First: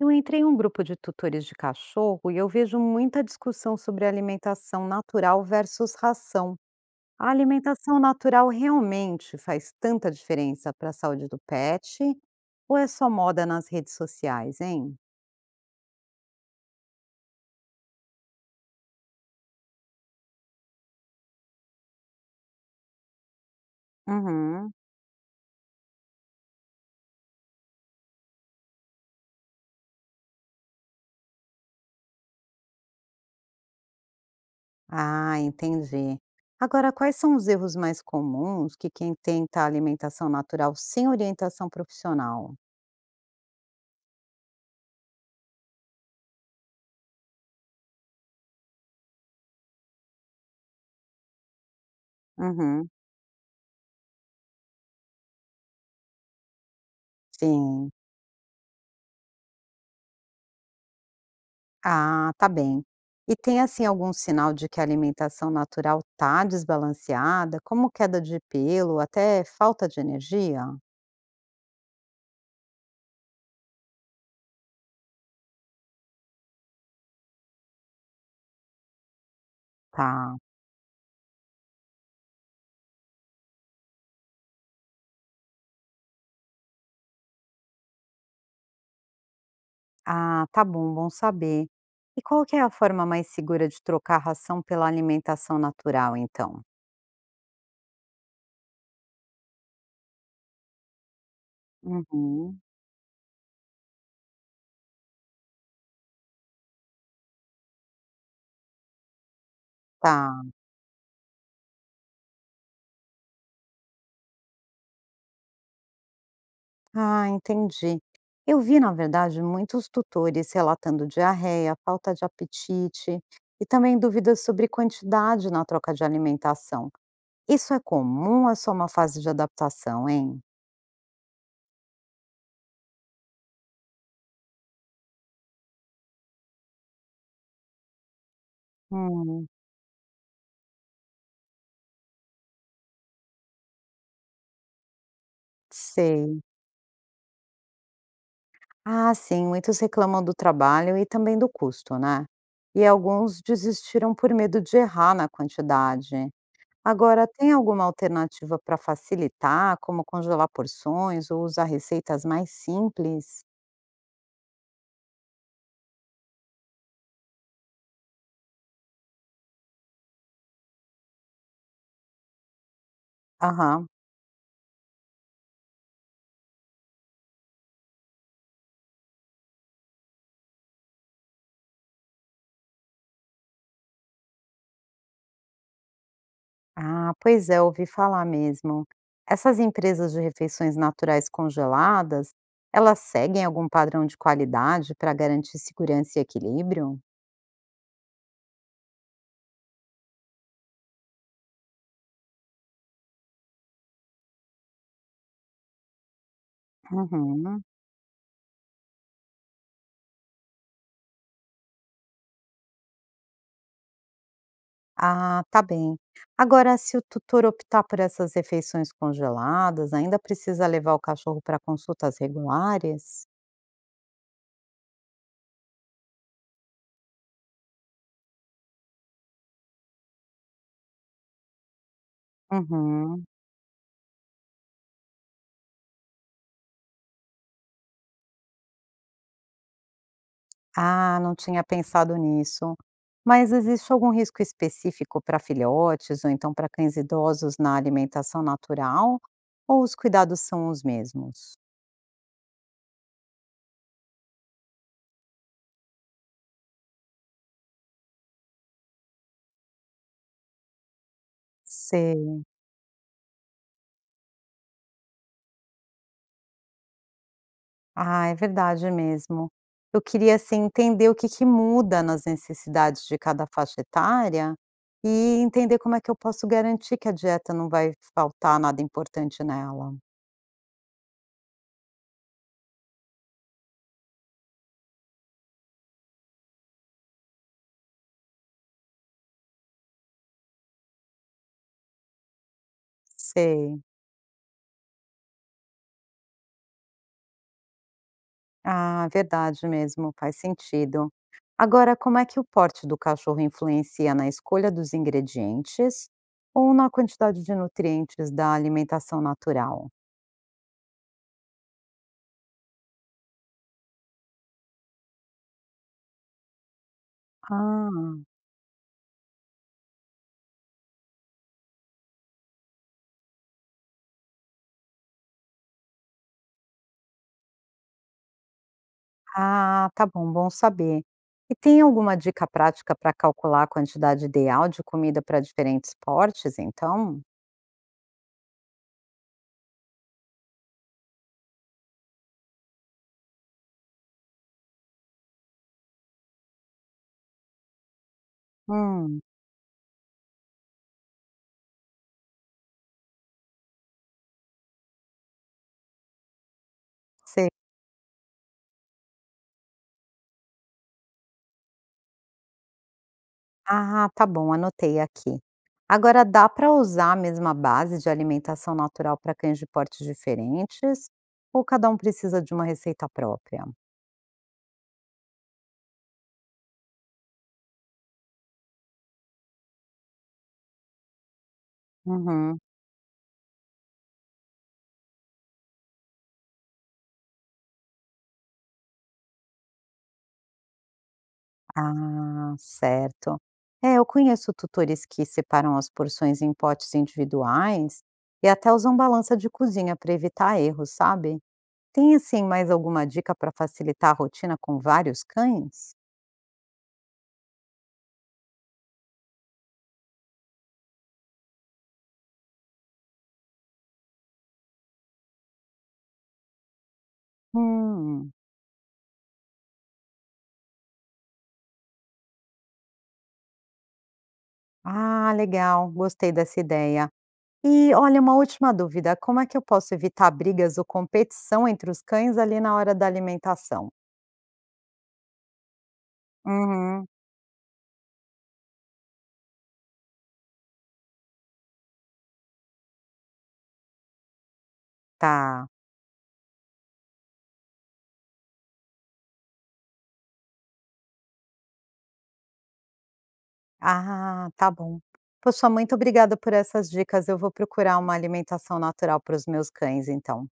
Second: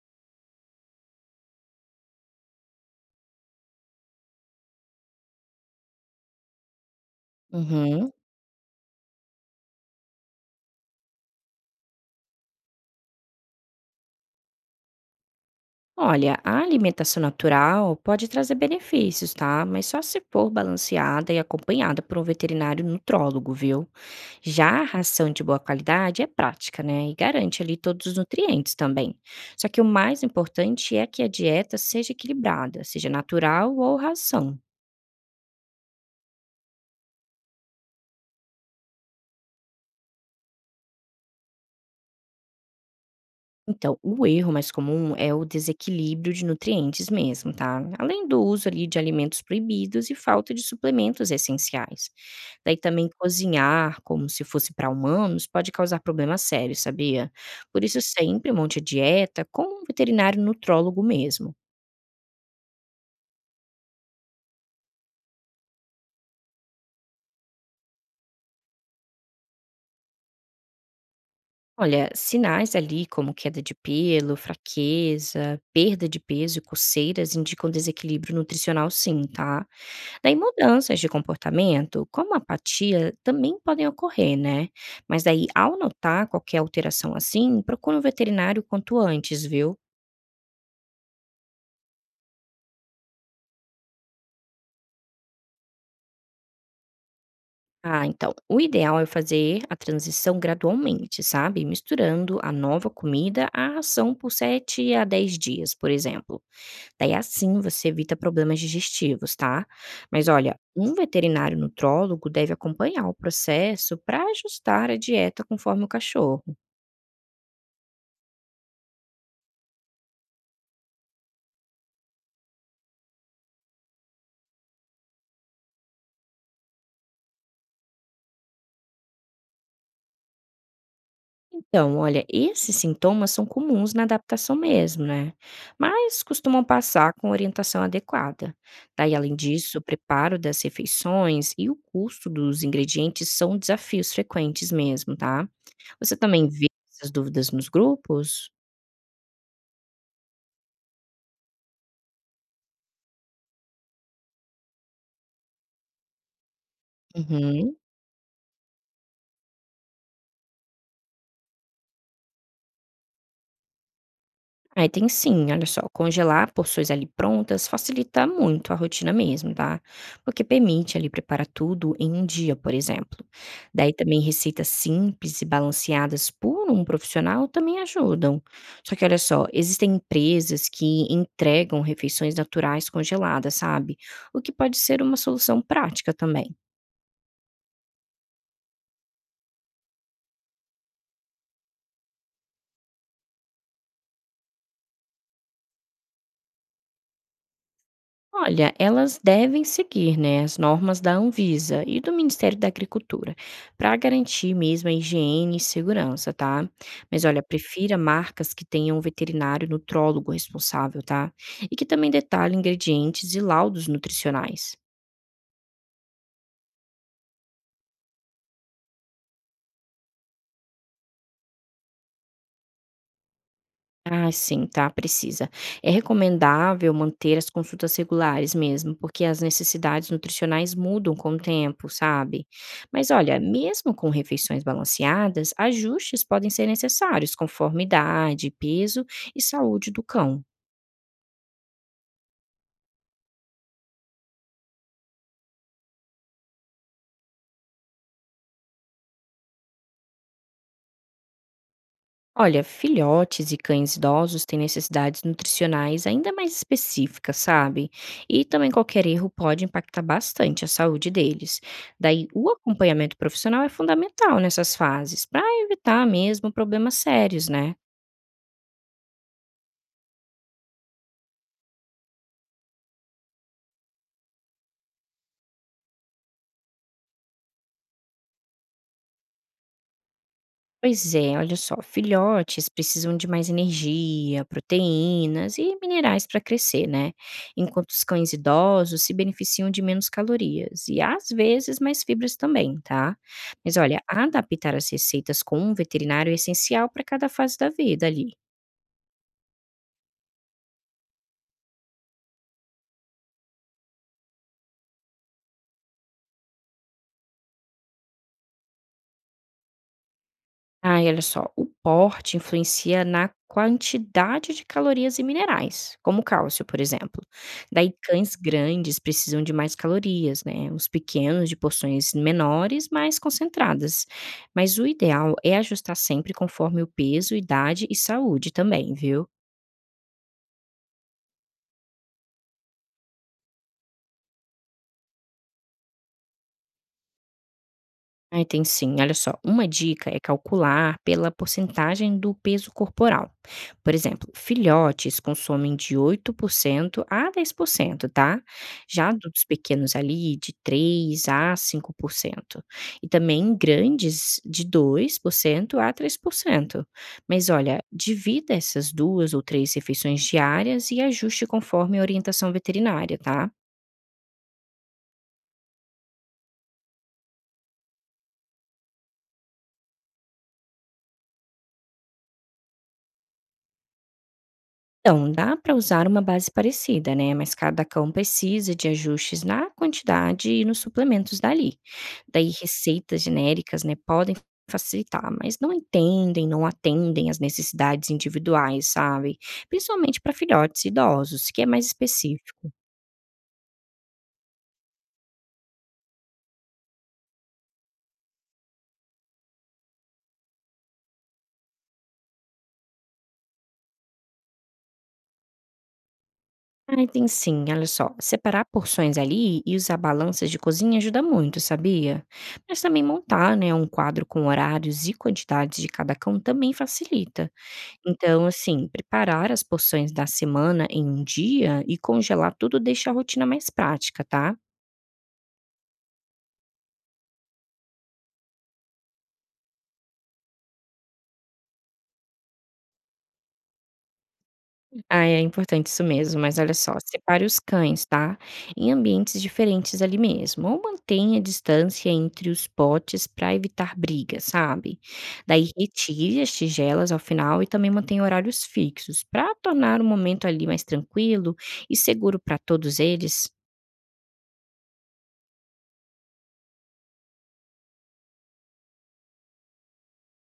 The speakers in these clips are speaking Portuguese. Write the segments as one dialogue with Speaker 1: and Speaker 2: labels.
Speaker 1: Eu entrei em um grupo de tutores de cachorro e eu vejo muita discussão sobre alimentação natural versus ração. A alimentação
Speaker 2: Uhum.
Speaker 1: natural realmente faz tanta diferença para a saúde do pet? Ou é só moda nas redes sociais, hein?
Speaker 2: Olha, a alimentação natural pode trazer benefícios, tá? Mas só se for balanceada e acompanhada por um veterinário nutrólogo, viu?
Speaker 1: Uhum.
Speaker 2: Já a ração de boa qualidade é prática, né? E garante ali todos os nutrientes também. Só que o mais importante é que a dieta seja equilibrada, seja natural ou ração.
Speaker 1: Ah, entendi. Agora, quais são os erros mais comuns que quem tenta alimentação natural sem orientação profissional?
Speaker 2: Então, o erro mais comum é o desequilíbrio de nutrientes mesmo, tá? Além do uso ali de alimentos proibidos e falta de suplementos essenciais. Daí
Speaker 1: Uhum.
Speaker 2: também cozinhar como se fosse para humanos pode causar problemas sérios, sabia? Por
Speaker 1: Sim.
Speaker 2: isso sempre um monte a dieta com um veterinário nutrólogo mesmo.
Speaker 1: Ah, tá bem. E tem assim algum sinal de que a alimentação natural tá desbalanceada, como queda de pelo, até falta de energia?
Speaker 2: Olha, sinais ali como queda de pelo, fraqueza, perda de peso e coceiras indicam desequilíbrio nutricional sim, tá? Daí
Speaker 1: Tá.
Speaker 2: mudanças de comportamento, como apatia, também podem ocorrer, né? Mas daí, ao notar qualquer alteração assim, procura um veterinário quanto antes, viu?
Speaker 1: Ah, tá bom, bom saber. E qual que é a forma mais segura de trocar a ração pela alimentação natural, então?
Speaker 2: Ah, então, o ideal é fazer a transição gradualmente, sabe? Misturando a
Speaker 1: Uhum.
Speaker 2: nova comida à ração por 7 a 10 dias, por exemplo. Daí assim você evita problemas digestivos, tá? Mas
Speaker 1: Tá.
Speaker 2: olha, um veterinário nutrólogo deve acompanhar o processo para ajustar a dieta conforme o cachorro.
Speaker 1: Ah, entendi. Eu vi, na verdade, muitos tutores relatando diarreia, falta de apetite e também dúvidas sobre quantidade na troca de alimentação. Isso é comum ou é só uma fase de adaptação, hein?
Speaker 2: Então, olha, esses sintomas são comuns na adaptação mesmo, né? Mas costumam passar com orientação adequada. Daí, além
Speaker 1: Hum,
Speaker 2: disso, o preparo das refeições e o custo dos ingredientes são desafios frequentes mesmo, tá? Você
Speaker 1: sei.
Speaker 2: também vê essas dúvidas nos grupos?
Speaker 1: Ah, sim, muitos reclamam do trabalho e também do custo, né? E alguns desistiram por medo de errar na quantidade. Agora, tem
Speaker 2: Uhum.
Speaker 1: alguma alternativa para facilitar, como congelar porções ou usar receitas mais simples?
Speaker 2: Aí tem sim, olha só, congelar porções ali prontas facilita muito a rotina mesmo, tá? Porque permite ali preparar tudo em um dia, por exemplo.
Speaker 1: Aham.
Speaker 2: Daí também receitas simples e balanceadas por um profissional também ajudam. Só que olha só, existem empresas que entregam refeições naturais congeladas, sabe? O que pode ser uma solução prática também.
Speaker 1: Ah, pois é, ouvi falar mesmo. Essas empresas de refeições naturais congeladas, elas seguem algum padrão de qualidade para garantir segurança e equilíbrio?
Speaker 2: Olha, elas devem seguir, né, as normas da Anvisa e do Ministério da Agricultura para garantir mesmo a higiene e segurança, tá? Mas olha,
Speaker 1: Uhum.
Speaker 2: prefira marcas que tenham um veterinário nutrólogo responsável, tá? E que também detalhe ingredientes e laudos nutricionais.
Speaker 1: Ah, tá bem. Agora, se o tutor optar por essas refeições congeladas, ainda precisa levar o cachorro para consultas regulares?
Speaker 2: Ah, sim, tá, precisa. É recomendável manter as consultas regulares mesmo, porque as necessidades nutricionais mudam com o tempo, sabe? Mas
Speaker 1: Uhum.
Speaker 2: olha, mesmo com refeições balanceadas, ajustes podem ser necessários conforme idade, peso e saúde do cão.
Speaker 1: Ah, não tinha pensado nisso. Mas existe algum risco específico para filhotes ou então para cães idosos na alimentação natural? Ou os cuidados são os mesmos?
Speaker 2: Olha, filhotes e cães idosos têm necessidades nutricionais ainda mais específicas, sabe? E também qualquer erro pode impactar bastante a saúde deles. Daí,
Speaker 1: Sei.
Speaker 2: o acompanhamento profissional é fundamental nessas fases, para evitar mesmo problemas sérios, né?
Speaker 1: Ah, é verdade mesmo. Eu queria assim entender o que que muda nas necessidades de cada faixa etária e entender como é que eu posso garantir que a dieta não vai faltar nada importante nela.
Speaker 2: Pois é, olha só, filhotes precisam de mais energia, proteínas e minerais para crescer, né? Enquanto os cães idosos se beneficiam de menos calorias e às vezes mais fibras também, tá? Mas
Speaker 1: Sei.
Speaker 2: olha, adaptar as receitas com um veterinário é essencial para cada fase da vida ali.
Speaker 1: Ah, verdade mesmo, faz sentido. Agora, como é que o porte do cachorro influencia na escolha dos ingredientes ou na quantidade de nutrientes da alimentação natural?
Speaker 2: Ai, olha só, o porte influencia na quantidade de calorias e minerais, como o cálcio, por exemplo. Daí,
Speaker 1: Ah.
Speaker 2: cães grandes precisam de mais calorias, né? Os pequenos de porções menores, mais concentradas. Mas o ideal é ajustar sempre conforme o peso, idade e saúde também, viu?
Speaker 1: Ah, tá bom, bom saber. E tem alguma dica prática para calcular a quantidade ideal de comida para diferentes portes, então?
Speaker 2: Ai, tem sim. Olha só, uma dica é calcular pela porcentagem do peso corporal. Por exemplo, filhotes consomem de 8% a 10%, tá? Já
Speaker 1: Hum,
Speaker 2: adultos pequenos ali, de 3 a 5%. E também grandes, de 2% a 3%. Mas
Speaker 1: sei.
Speaker 2: olha, divida essas duas ou três refeições diárias e ajuste conforme a orientação veterinária, tá?
Speaker 1: Ah, tá bom, anotei aqui. Agora, dá para usar a mesma base de alimentação natural para cães de portes diferentes? Ou cada um precisa de uma receita própria?
Speaker 2: Então, dá para usar uma base parecida, né? Mas cada cão precisa de ajustes na quantidade e nos suplementos dali. Daí,
Speaker 1: Uhum.
Speaker 2: receitas genéricas, né, podem facilitar, mas não entendem, não atendem às necessidades individuais, sabe? Principalmente para filhotes e idosos, que é mais
Speaker 1: Ah,
Speaker 2: específico.
Speaker 1: certo. É, eu conheço tutores que separam as porções em potes individuais e até usam balança de cozinha para evitar erros, sabe? Tem, assim, mais alguma dica para facilitar a rotina com vários cães?
Speaker 2: Ah, tem sim, olha só. Separar porções ali e usar balanças de cozinha ajuda muito, sabia? Mas também montar, né, um quadro com horários e quantidades de cada cão também facilita.
Speaker 1: Hum.
Speaker 2: Então, assim, preparar as porções da semana em um dia e congelar tudo deixa a rotina mais prática, tá?
Speaker 1: Ah, legal, gostei dessa ideia. E olha, uma última dúvida: como é que eu posso evitar brigas ou competição entre os cães ali na hora da alimentação?
Speaker 2: Ah, é importante isso mesmo, mas olha só,
Speaker 1: Uhum.
Speaker 2: separe os cães, tá? Em ambientes diferentes ali mesmo. Ou mantenha a distância entre os potes para evitar brigas, sabe?
Speaker 1: Tá.
Speaker 2: Daí retire as tigelas ao final e também mantenha horários fixos para tornar o momento ali mais tranquilo e seguro para todos eles.
Speaker 1: Ah, tá bom. Poxa, muito obrigada por essas dicas. Eu vou procurar uma alimentação natural para os meus cães, então.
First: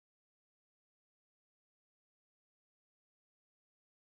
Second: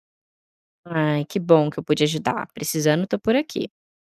Speaker 2: Ai, que bom que eu pude ajudar. Precisando, tô por aqui.